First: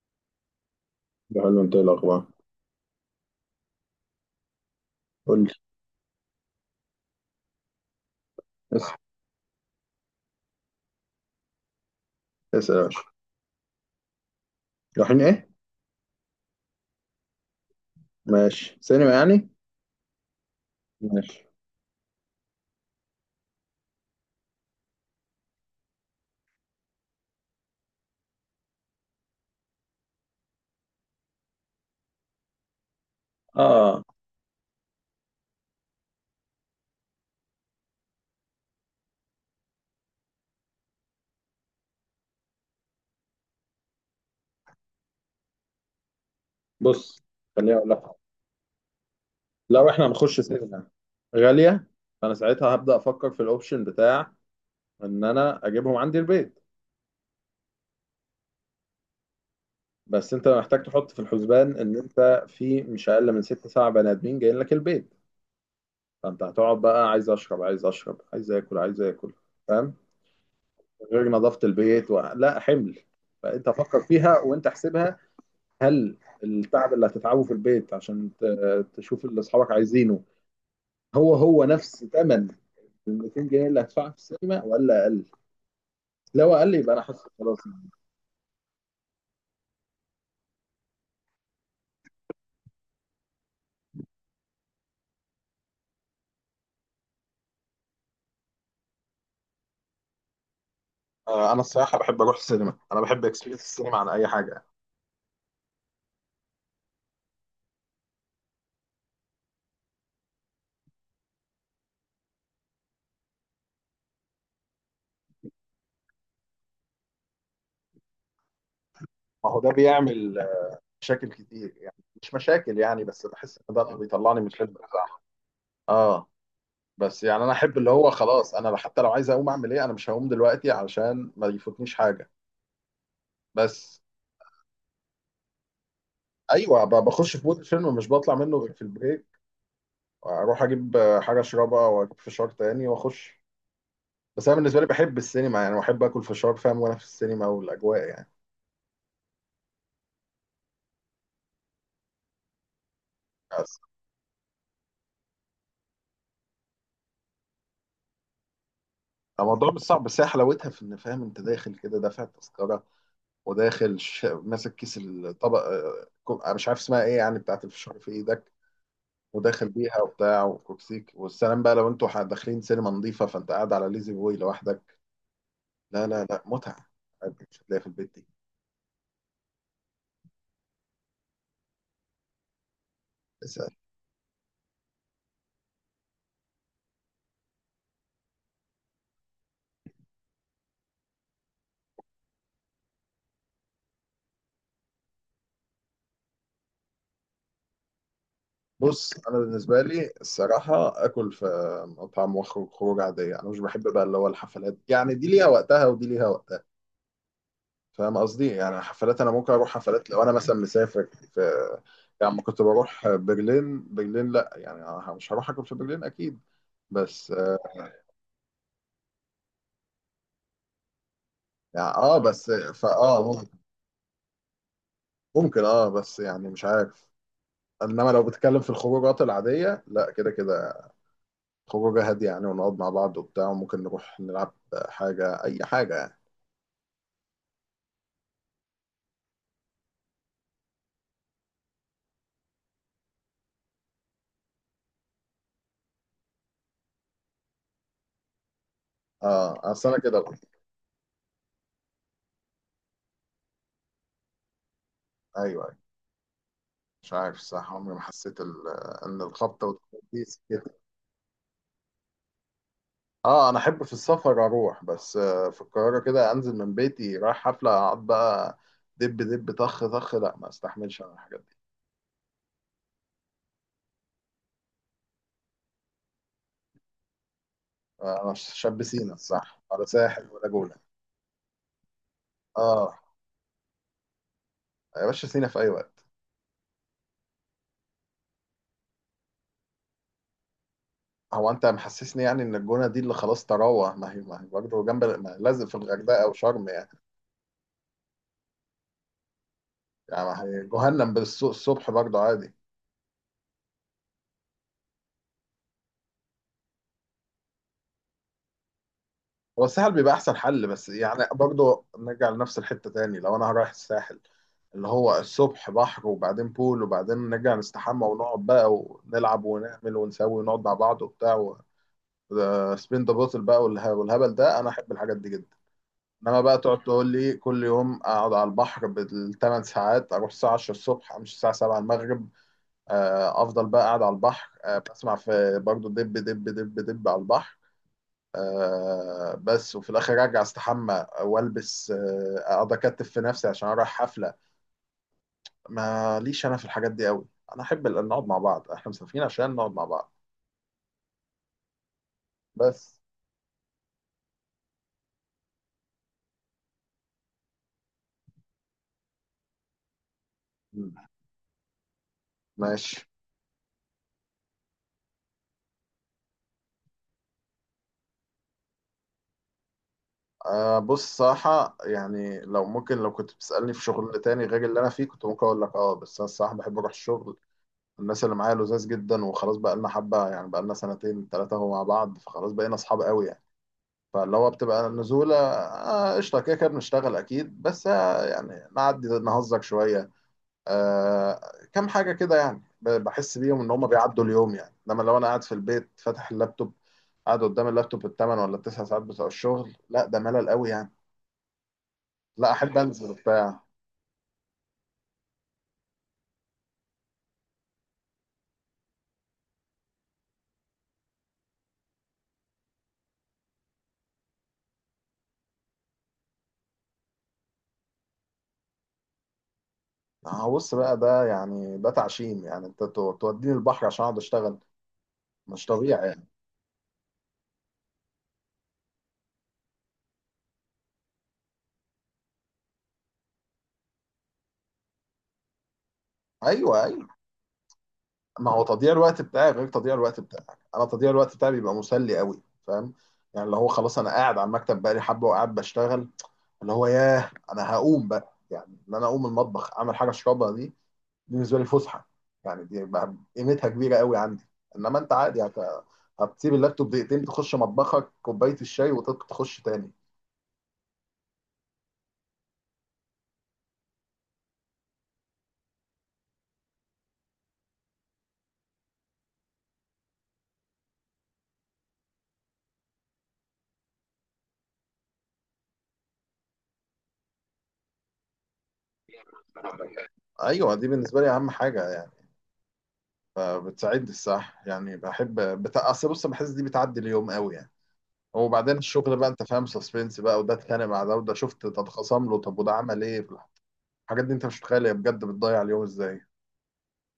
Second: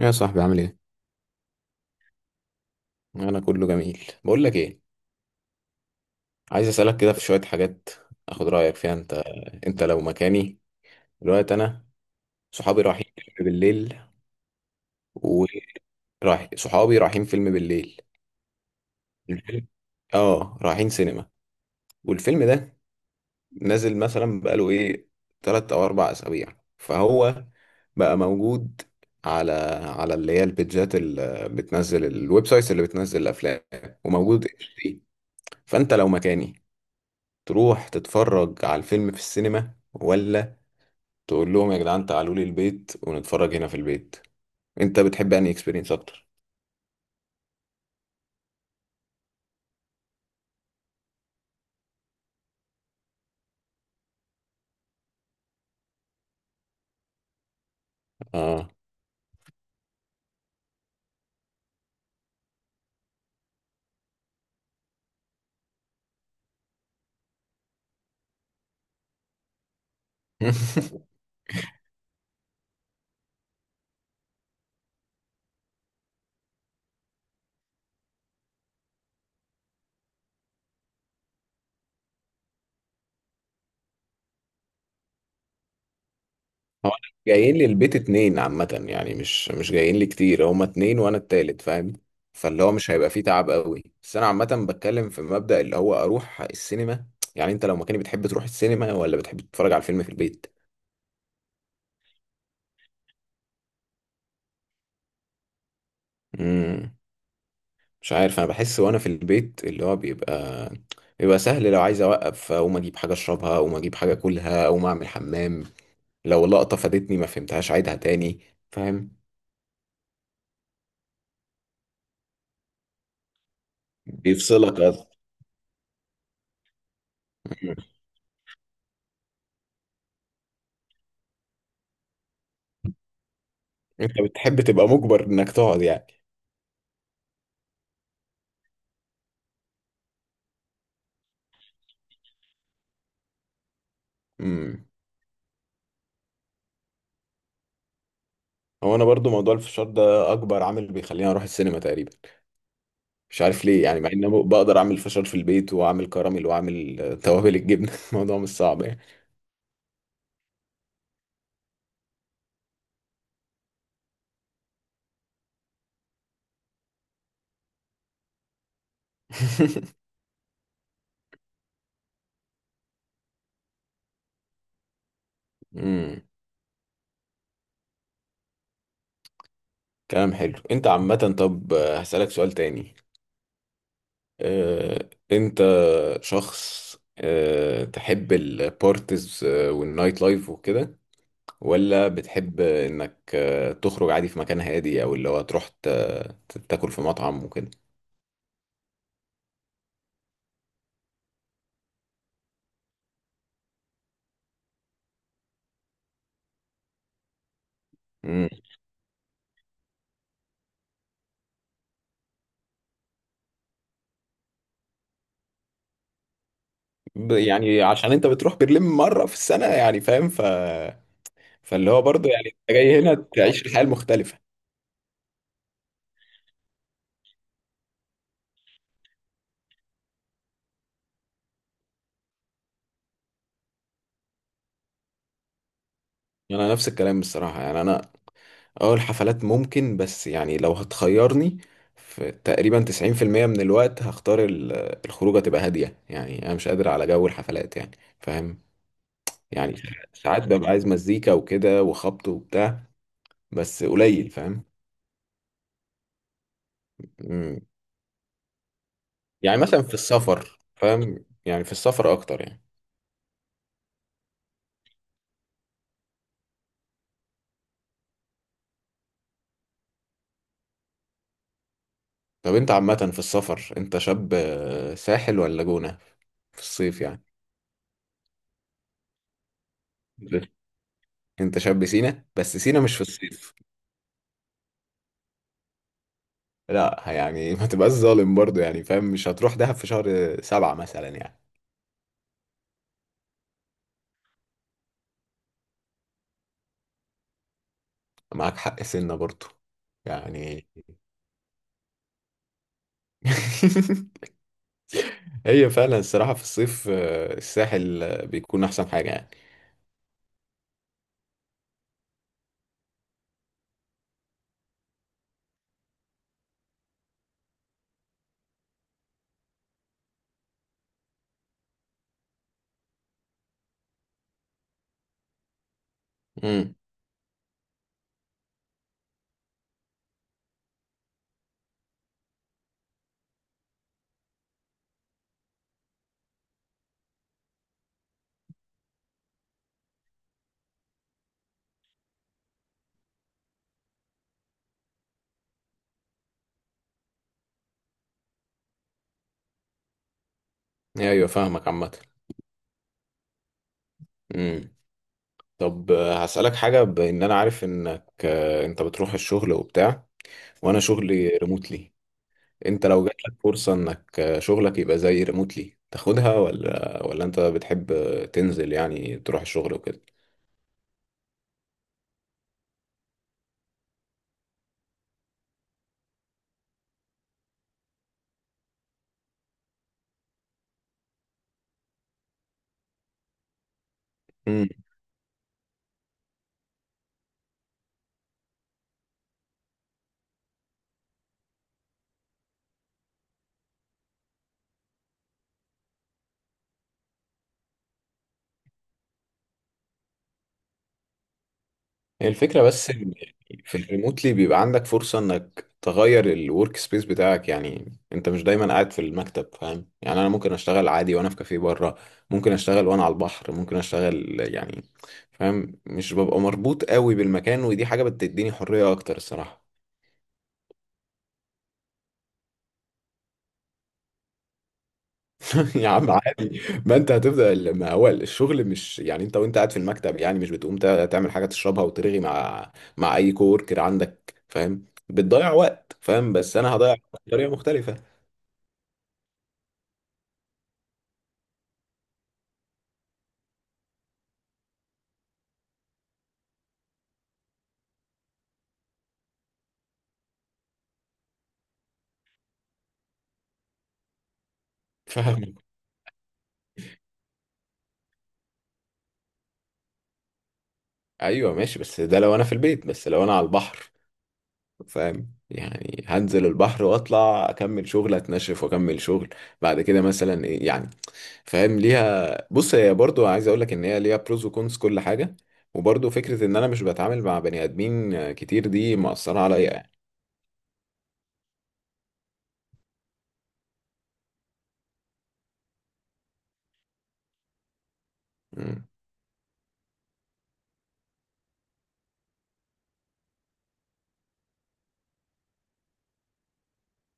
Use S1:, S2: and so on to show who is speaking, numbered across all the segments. S1: يا صاحبي عامل ايه؟
S2: ده حلو. انت ايه الاخبار؟
S1: انا كله جميل، بقول لك ايه،
S2: قول لي.
S1: عايز اسالك كده في شويه حاجات اخد رايك فيها
S2: اسال.
S1: انت لو مكاني دلوقتي انا
S2: اسال يا
S1: صحابي
S2: باشا.
S1: رايحين فيلم بالليل.
S2: رايحين ايه؟
S1: ورايح صحابي رايحين فيلم بالليل
S2: ماشي، سينما يعني.
S1: الفيلم، اه رايحين سينما.
S2: ماشي.
S1: والفيلم ده نازل مثلا بقاله ايه، 3 او 4 اسابيع، فهو بقى موجود على اللي هي البيتجات اللي بتنزل، الويب سايتس اللي بتنزل الافلام،
S2: اه.
S1: وموجود HD. فانت لو مكاني تروح تتفرج على الفيلم في السينما، ولا تقول لهم يا جدعان تعالوا لي البيت ونتفرج هنا في البيت؟ انت بتحب انهي اكسبيرينس اكتر؟
S2: بص، خليني اقول لك. لو احنا هنخش سينما غاليه، فانا ساعتها هبدا افكر في الاوبشن بتاع ان انا اجيبهم عندي البيت.
S1: اه
S2: بس انت محتاج تحط في الحسبان ان انت في مش اقل من ست سبع بني ادمين جايين لك البيت. فانت هتقعد بقى عايز اشرب عايز اشرب عايز اكل عايز اكل. فاهم؟ غير نظافه البيت و لا حمل. فانت فكر فيها وانت احسبها. هل التعب اللي هتتعبه في البيت عشان تشوف اللي اصحابك عايزينه هو هو نفس ثمن ال 200 جنيه اللي هدفعها في السينما ولا اقل؟ لو اقل
S1: هو
S2: يبقى
S1: أنا
S2: انا حاسس
S1: جايين
S2: خلاص.
S1: لي البيت 2 عامة، يعني مش جايين لي كتير، هما 2 وانا التالت، فاهم؟ فاللي هو مش هيبقى فيه تعب قوي، بس انا عامة بتكلم في مبدأ اللي هو اروح السينما. يعني انت لو مكاني بتحب تروح السينما ولا بتحب تتفرج على الفيلم في البيت؟
S2: آه، انا الصراحه بحب اروح السينما. انا بحب اكسبيرينس السينما عن اي حاجه.
S1: امم، مش عارف، انا بحس وانا في البيت اللي هو بيبقى سهل لو عايز اوقف اقوم اجيب حاجه اشربها، اقوم اجيب حاجه اكلها، اقوم اعمل حمام، لو لقطه فادتني ما فهمتهاش عيدها تاني، فاهم؟
S2: ما هو ده بيعمل مشاكل كتير يعني. مش مشاكل يعني، بس بحس ان ده اللي بيطلعني من الفيلم
S1: بيفصلك أصلاً.
S2: بتاعه. اه. بس يعني انا
S1: مم.
S2: احب اللي هو خلاص، انا حتى لو عايز اقوم اعمل ايه، انا مش هقوم دلوقتي علشان ما يفوتنيش حاجه. بس.
S1: انت بتحب تبقى مجبر انك تقعد يعني؟
S2: ايوه، بخش في مود الفيلم، مش بطلع منه غير في البريك. اروح اجيب حاجه اشربها واجيب فشار تاني واخش. بس انا بالنسبه لي
S1: امم،
S2: بحب السينما يعني، واحب اكل فشار فاهم وانا في السينما والاجواء يعني.
S1: هو انا برضو موضوع الفشار ده اكبر عامل بيخليني اروح السينما تقريبا. مش عارف
S2: بس.
S1: ليه، يعني مع ان أنا بقدر اعمل فشار في البيت واعمل كراميل واعمل توابل الجبنه الموضوع مش صعب يعني.
S2: الموضوع مش صعب، بس هي حلاوتها في ان فاهم انت داخل كده دافع التذكره. وداخل ماسك كيس الطبق، أنا مش عارف اسمها ايه يعني، بتاعت الفشار في ايدك. وداخل بيها وبتاع وكوكسيك والسلام بقى. لو انتوا داخلين سينما نظيفه، فانت قاعد على ليزي بوي لوحدك. لا
S1: امم
S2: لا لا، متعه مش هتلاقيها في البيت.
S1: كلام حلو انت عامه. طب هسألك سؤال تاني.
S2: دي
S1: انت شخص تحب البارتيز والنايت لايف وكده، ولا بتحب انك تخرج عادي في مكان هادي، او اللي هو تروح تاكل في مطعم وكده؟
S2: بص، انا بالنسبه لي الصراحه اكل في مطعم واخرج خروج عاديه. انا مش بحب بقى اللي هو الحفلات يعني. دي ليها وقتها ودي ليها وقتها. فاهم قصدي؟
S1: مم.
S2: يعني حفلات، انا ممكن اروح حفلات لو انا مثلا مسافر في... يعني لما كنت بروح برلين. برلين، لا يعني أنا مش هروح اكل في برلين اكيد. بس.
S1: يعني عشان انت بتروح برلين مرة في السنة، يعني فاهم،
S2: يعني
S1: فاللي هو برضه يعني
S2: بس
S1: انت
S2: فا
S1: جاي هنا
S2: اه ممكن
S1: تعيش الحياة المختلفة.
S2: ممكن بس يعني مش عارف. انما لو بتتكلم في الخروجات العاديه، لا، كده كده خروجه هاديه يعني، ونقعد مع بعض وبتاع، وممكن نروح نلعب حاجه، اي حاجه يعني.
S1: انا نفس الكلام بصراحة، يعني انا اه الحفلات ممكن، بس يعني لو هتخيرني، في تقريبا 90% من الوقت هختار الخروجة تبقى هادية، يعني أنا مش قادر على جو الحفلات يعني، فاهم؟
S2: اه،
S1: يعني
S2: اصل انا كده بقى.
S1: ساعات ببقى عايز مزيكا وكده وخبط وبتاع، بس قليل، فاهم؟
S2: ايوه ايوه. مش عارف
S1: مم.
S2: صح، عمري ما حسيت ان
S1: يعني
S2: الخبطه
S1: مثلا في
S2: والتخبيط دي
S1: السفر،
S2: سكتي.
S1: فاهم، يعني في السفر أكتر يعني.
S2: اه، انا احب في السفر اروح، بس في القاهره كده انزل من بيتي رايح حفله، اقعد بقى دب دب طخ طخ؟ لا، ما استحملش انا الحاجات دي.
S1: طب أنت عامة في السفر أنت شاب ساحل ولا جونة في الصيف يعني؟
S2: آه، انا شاب سينا، صح، ولا ساحل ولا جونه.
S1: أنت شاب سينا، بس سينا
S2: اه.
S1: مش في الصيف،
S2: يا باشا سينا في اي وقت.
S1: لا يعني ما تبقاش ظالم برضو يعني فاهم، مش هتروح دهب في شهر 7 مثلا يعني.
S2: هو انت محسسني يعني ان الجونه دي اللي خلاص تراوه. ما هي برضه جنب، ما لازم في الغردقه او شرم يعني.
S1: معاك حق سنة برضو
S2: يعني ما هي
S1: يعني.
S2: جهنم بالصبح برضه عادي.
S1: هي فعلا الصراحة في الصيف الساحل بيكون أحسن حاجة يعني.
S2: هو الساحل بيبقى احسن حل، بس يعني برضه نرجع لنفس الحتة تاني. لو انا رايح الساحل، اللي هو الصبح بحر وبعدين بول وبعدين نرجع نستحمى ونقعد بقى ونلعب ونعمل ونسوي ونقعد مع بعض وبتاع، سبين ذا بوتل بقى والهبل ده، انا احب الحاجات دي جدا. انما بقى
S1: امم،
S2: تقعد تقول لي كل يوم اقعد على البحر بالثمان ساعات، اروح الساعه 10 الصبح امشي الساعه 7 المغرب. افضل بقى قاعد على البحر، بسمع في برضه دب دب دب دب على البحر، بس وفي الاخر ارجع استحمى والبس، اقعد اكتف في نفسي عشان اروح حفله. ماليش انا في الحاجات دي قوي. انا احب نقعد مع بعض. احنا مسافرين عشان نقعد مع بعض.
S1: أيوة، فاهمك عامة.
S2: بس.
S1: امم طب هسألك حاجة، بإن أنا عارف إنك أنت بتروح الشغل وبتاع، وأنا
S2: م.
S1: شغلي ريموتلي. أنت
S2: ماشي.
S1: لو جاتلك فرصة إنك شغلك يبقى زي ريموتلي تاخدها، ولا أنت بتحب تنزل يعني تروح الشغل وكده؟
S2: بص صراحة، يعني لو ممكن، لو كنت بتسألني في شغل تاني غير اللي أنا فيه، كنت ممكن أقول لك أه، بس أنا الصراحة بحب أروح الشغل. الناس اللي معايا لذاذ جدا، وخلاص بقالنا حبة يعني، بقالنا سنتين تلاتة أهو مع بعض، فخلاص بقينا أصحاب قوي يعني. فاللي هو بتبقى النزولة قشطة، كده كده بنشتغل أكيد، بس يعني نعدي نهزك شوية. آه، كام حاجة كده يعني، بحس بيهم إن هما بيعدوا اليوم يعني. إنما لو أنا قاعد في البيت فاتح اللابتوب، قاعد قدام اللابتوب الثمان ولا التسع ساعات بتوع الشغل، لا، ده ملل قوي يعني.
S1: هي
S2: لا،
S1: الفكرة
S2: أحب
S1: بس إن
S2: أنزل بتاع.
S1: يعني في الريموتلي بيبقى عندك فرصة انك تغير الورك سبيس بتاعك، يعني انت مش دايما قاعد في المكتب، فاهم يعني؟ انا ممكن اشتغل عادي وانا في كافيه بره، ممكن اشتغل وانا على البحر، ممكن اشتغل يعني، فاهم؟ مش ببقى مربوط قوي بالمكان، ودي حاجة بتديني حرية اكتر الصراحة.
S2: هبص بقى، ده يعني ده تعشيم يعني، أنت توديني البحر عشان أقعد أشتغل؟ مش
S1: يا
S2: طبيعي
S1: عم
S2: يعني.
S1: عادي. ما انت هتبدا ما هو الشغل مش يعني انت وانت قاعد في المكتب يعني مش بتقوم تعمل حاجه تشربها وترغي مع اي كوركر عندك، فاهم؟ بتضيع وقت، فاهم؟ بس انا
S2: أيوه
S1: هضيع
S2: أيوه.
S1: وقت بطريقه مختلفه،
S2: ما هو تضييع الوقت بتاعي غير تضييع الوقت بتاعك. انا تضييع الوقت بتاعي بيبقى مسلي قوي، فاهم؟ يعني اللي هو خلاص، انا قاعد على المكتب بقالي حبه وقاعد بشتغل، اللي هو ياه، انا هقوم بقى، يعني ان انا اقوم المطبخ اعمل حاجه اشربها دي. بالنسبه لي فسحه. يعني دي بقى قيمتها كبيره قوي عندي. انما انت عادي
S1: فاهم؟
S2: هتسيب اللابتوب دقيقتين، تخش مطبخك كوبايه الشاي وتخش تاني.
S1: ايوه ماشي، بس ده لو انا في البيت، بس لو انا على البحر، فاهم يعني؟ هنزل البحر واطلع اكمل شغل، اتنشف واكمل شغل، بعد كده مثلا ايه يعني، فاهم؟ ليها بص هي برضو، عايز اقول لك ان هي ليها بروز وكونز كل حاجه، وبرضو فكره ان انا مش بتعامل مع بني ادمين كتير دي مأثره عليا يعني.
S2: ايوه، دي بالنسبه لي اهم حاجه يعني. بتساعدني الصح يعني. بحب اصل بص، بحس دي بتعدي اليوم قوي يعني. وبعدين
S1: مم.
S2: الشغل بقى، انت فاهم، سسبنس بقى، وده اتخانق مع ده، وده شفت تتخاصم له، طب وده عمل ايه في الحاجات دي انت مش متخيل هي بجد بتضيع اليوم ازاي.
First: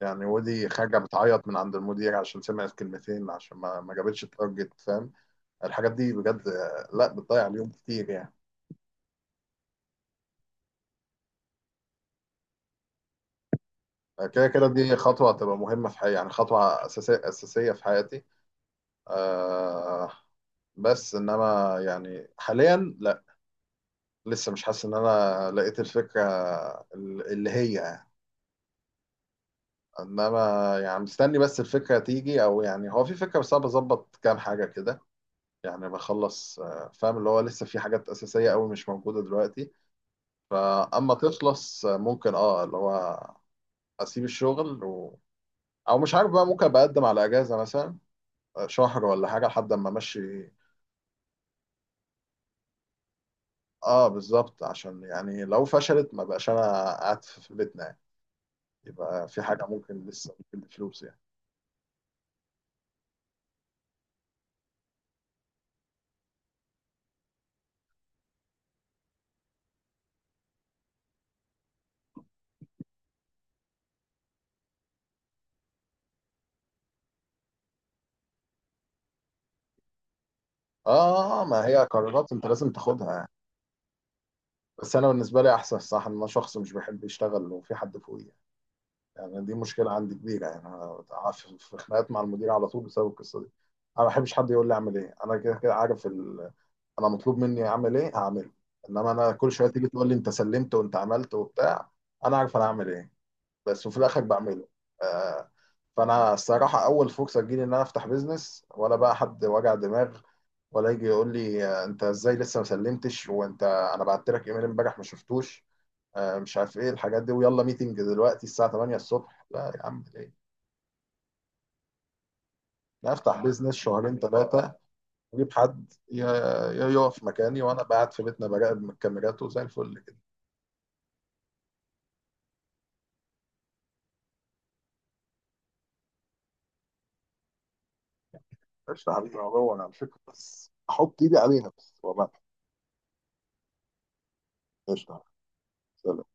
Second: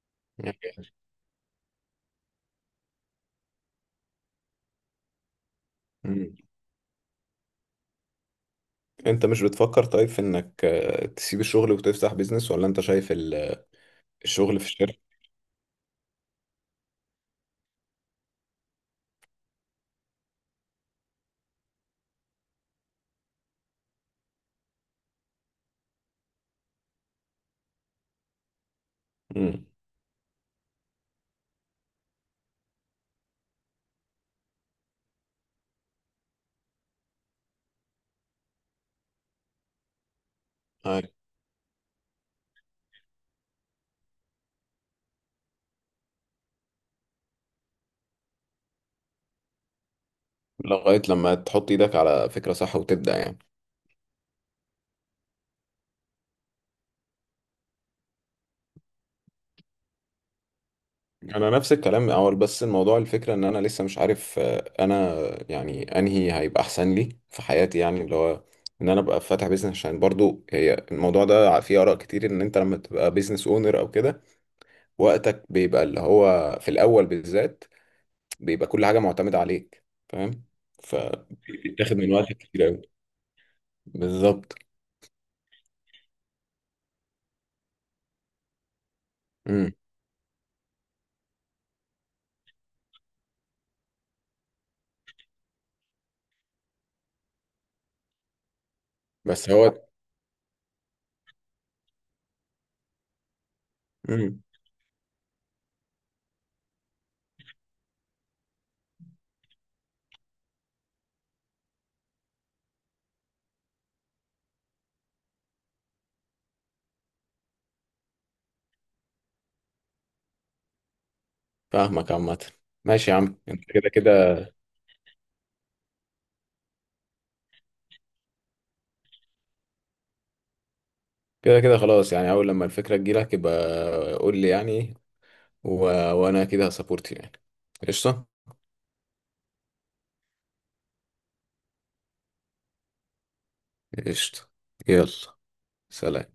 S2: يعني
S1: يعني-
S2: ودي خارجه بتعيط من عند المدير عشان سمعت كلمتين، عشان ما جابتش التارجت، فاهم؟ الحاجات دي
S1: مم.
S2: بجد لا، بتضيع اليوم كتير يعني.
S1: انت مش بتفكر طيب في انك تسيب الشغل وتفتح بيزنس، ولا انت شايف
S2: آه، كده
S1: الشغل
S2: كده
S1: في
S2: دي
S1: الشركه؟
S2: خطوه هتبقى مهمه في حياتي، يعني خطوه اساسيه اساسيه في حياتي. آه. بس انما يعني حاليا لا. لسه مش حاسس ان انا لقيت الفكره اللي هي.
S1: مم.
S2: انما يعني مستني بس الفكره تيجي، او يعني هو في فكره، بس انا بظبط كام حاجه كده. يعني بخلص فاهم اللي هو لسه في حاجات اساسيه قوي مش موجوده دلوقتي.
S1: أيوة.
S2: فاما تخلص، ممكن اللي هو اسيب الشغل او مش عارف بقى، ممكن بقدم على اجازه مثلا، شهر ولا حاجه لحد اما امشي.
S1: لغايه لما تحط ايدك على فكره صح وتبدأ يعني.
S2: اه، بالظبط، عشان يعني لو فشلت ما بقاش انا قاعد في بيتنا يعني. يبقى في حاجه ممكن، لسه ممكن بفلوس يعني.
S1: انا نفس الكلام اول، بس الموضوع الفكره ان انا لسه مش عارف انا يعني انهي هيبقى احسن لي في حياتي، يعني اللي هو ان انا ابقى فاتح بيزنس، عشان برضو هي الموضوع ده فيه اراء كتير ان انت لما تبقى بيزنس اونر او كده وقتك بيبقى اللي هو في الاول بالذات بيبقى كل حاجه معتمده عليك، فاهم؟
S2: اه، ما هي
S1: فبيتاخد من
S2: قرارات
S1: وقتك
S2: انت
S1: كتير
S2: لازم
S1: قوي.
S2: تاخدها يعني.
S1: بالظبط.
S2: بس انا بالنسبه لي احسن صح ان انا شخص مش بيحب يشتغل وفي حد فوقيه. يعني دي
S1: امم
S2: مشكله عندي كبيره يعني. انا في خناقات مع المدير على طول بسبب القصه دي. انا ما بحبش حد يقول لي اعمل ايه. انا كده كده عارف انا مطلوب مني اعمل ايه هعمله. انما انا
S1: بس
S2: كل شويه
S1: هو
S2: تيجي تقول لي انت سلمت وانت عملت وبتاع. انا عارف انا هعمل ايه، بس، وفي الاخر
S1: امم
S2: بعمله. آه. فانا الصراحه اول فرصه تجيلي ان انا افتح بيزنس، ولا بقى حد وجع دماغ، ولا يجي يقول لي انت ازاي لسه ما سلمتش؟ وانت انا بعت لك ايميل امبارح ما شفتوش؟ مش عارف ايه الحاجات دي، ويلا ميتنج دلوقتي الساعة 8 الصبح. لا يا عم، ليه؟
S1: فاهمك عامه. ماشي
S2: أنا
S1: يا عم،
S2: افتح
S1: انت
S2: بيزنس
S1: كده
S2: شهرين
S1: كده
S2: ثلاثة، اجيب حد يقف مكاني وانا قاعد في بيتنا براقب من الكاميرات وزي الفل كده.
S1: كده كده خلاص يعني، اول لما الفكره تجيلك يبقى قول لي يعني، و... وانا كده هسابورت يعني. قشطة.
S2: قشطة يا حبيبي، هو انا على فكرة بس احط ايدي عليها، بس وبعد.
S1: قشطة.
S2: قشطة.
S1: يلا.
S2: سلام.
S1: سلام.